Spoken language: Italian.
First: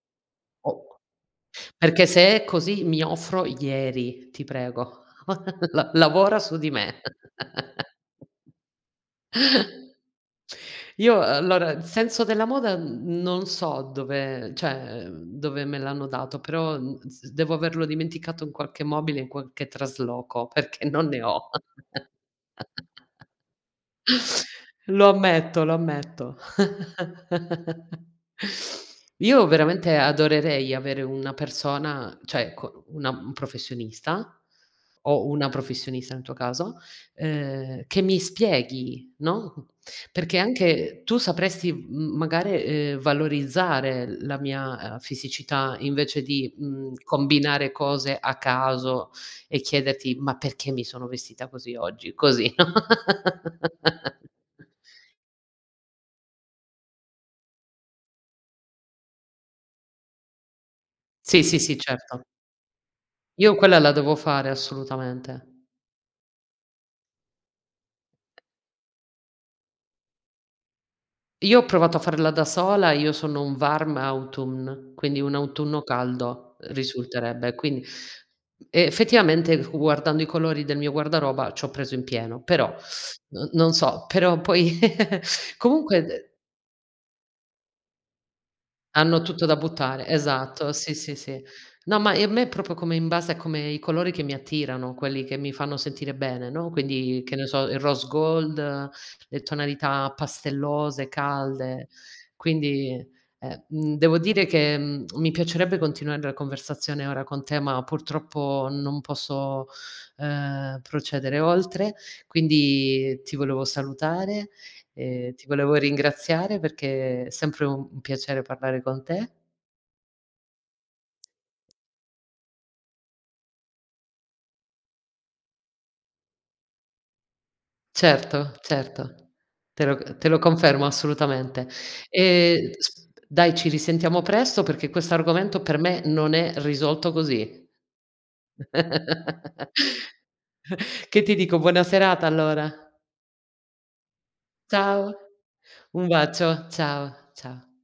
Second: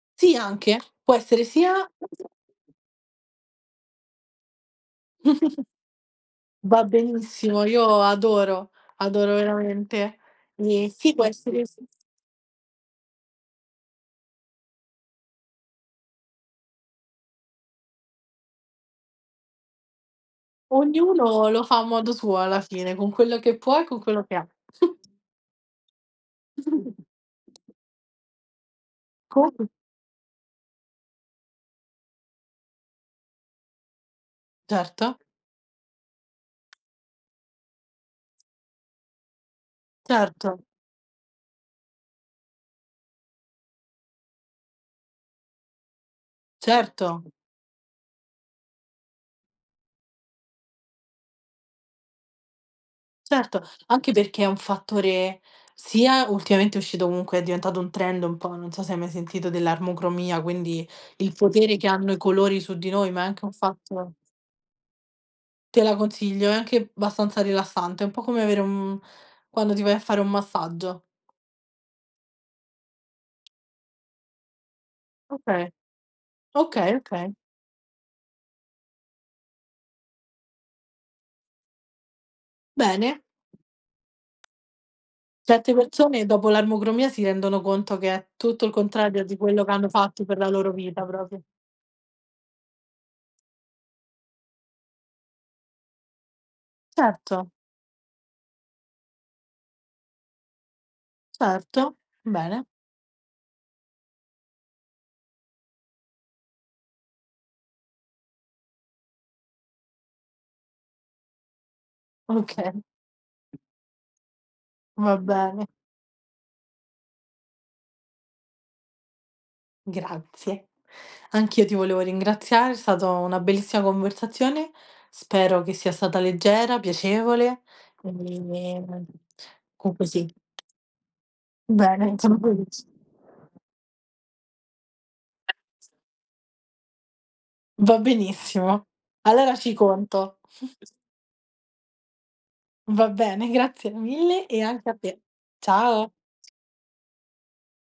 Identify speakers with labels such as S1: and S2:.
S1: Sì, anche.
S2: O
S1: Può essere sia
S2: Perché se è così, mi offro ieri, ti prego la lavora su di
S1: Va
S2: me.
S1: benissimo, io adoro, adoro veramente. Ehm, sì
S2: Io,
S1: può essere s
S2: allora senso della moda, mhmm, non so dove cioè dove me l'hanno dato, però, mhmm, s devo averlo dimenticato in qualche mobile in qualche trasloco perché non ne
S1: Ognuno
S2: ho.
S1: lo fa a modo suo alla fine, con quello che può e con quello che ha.
S2: Lo ammetto, lo ammetto. Io,
S1: Co g
S2: veramente, adorerei avere una persona, cioè co una un professionista
S1: Certo.
S2: o una professionista, in tuo caso, uhm, che mi spieghi, no, perché
S1: Certo.
S2: anche tu sapresti m magari, ehm, valorizzare la mia, uhm, fisicità, invece di, mhmm,
S1: Certo.
S2: combinare cose a caso e chiederti: "Ma perché mi sono vestita così oggi?" Così.
S1: Certo, anche perché è un fattore sia ultimamente è uscito, comunque, è diventato un trend un po' non so se hai mai sentito dell'armocromia, quindi il
S2: Sì, sì, sì,
S1: potere che hanno i
S2: certo.
S1: colori su di noi, ma è anche un
S2: Io quella la
S1: fatto
S2: devo fare, assolutamente.
S1: Te la consiglio, è anche abbastanza rilassante, un po' come avere uhm, quando ti vai a fare un massaggio.
S2: Io ho provato a farla da sola. Io sono un warm autumn, quindi un
S1: Okay.
S2: autunno caldo
S1: Okay, okay.
S2: risulterebbe. Quindi, effettivamente, fu guardando i colori del mio guardaroba, ci ho preso in pieno, però
S1: Bene.
S2: n non so però poi
S1: Certe
S2: comunque,
S1: persone
S2: de
S1: dopo l'armocromia, si rendono conto, che è tutto il
S2: Hanno
S1: contrario di
S2: tutto da
S1: quello che hanno
S2: buttare.
S1: fatto per la loro
S2: Esatto. Sì,
S1: vita,
S2: sì, sì.
S1: proprio.
S2: No, ma ehm, me proprio come in base a come i colori che mi attirano, quelli che mi fanno sentire bene, no, quindi, che ne
S1: Certo.
S2: so, il rose gold, le tonalità pastellose, calde.
S1: Certo. Bene.
S2: Quindi e mhmm, devo dire che, mhmm, mi piacerebbe continuare la conversazione ora con te, ma purtroppo, non posso, uhm, procedere oltre.
S1: Okay.
S2: Quindi ti volevo salutare,
S1: Va
S2: ehm, ti
S1: bene.
S2: volevo ringraziare, perché sempre u un piacere parlare con te.
S1: Grazie. Anch'io ti volevo ringraziare. È stato una bellissima conversazione. Spero che sia stata leggera, piacevole e
S2: Certo,
S1: mi
S2: certo. Te
S1: qu
S2: lo
S1: que
S2: c te
S1: sì
S2: lo confermo, assolutamente.
S1: Bene, sono
S2: Ehm,
S1: felice.
S2: s dai ci risentiamo presto, perché questo argomento, per me non è risolto così.
S1: Va benissimo. Allora ci conto.
S2: Che ti dico? Buona serata allora.
S1: Va bene, grazie mille e anche a
S2: Ciao.
S1: te.
S2: Un
S1: Ciao.
S2: bacio. Ciao, ciao.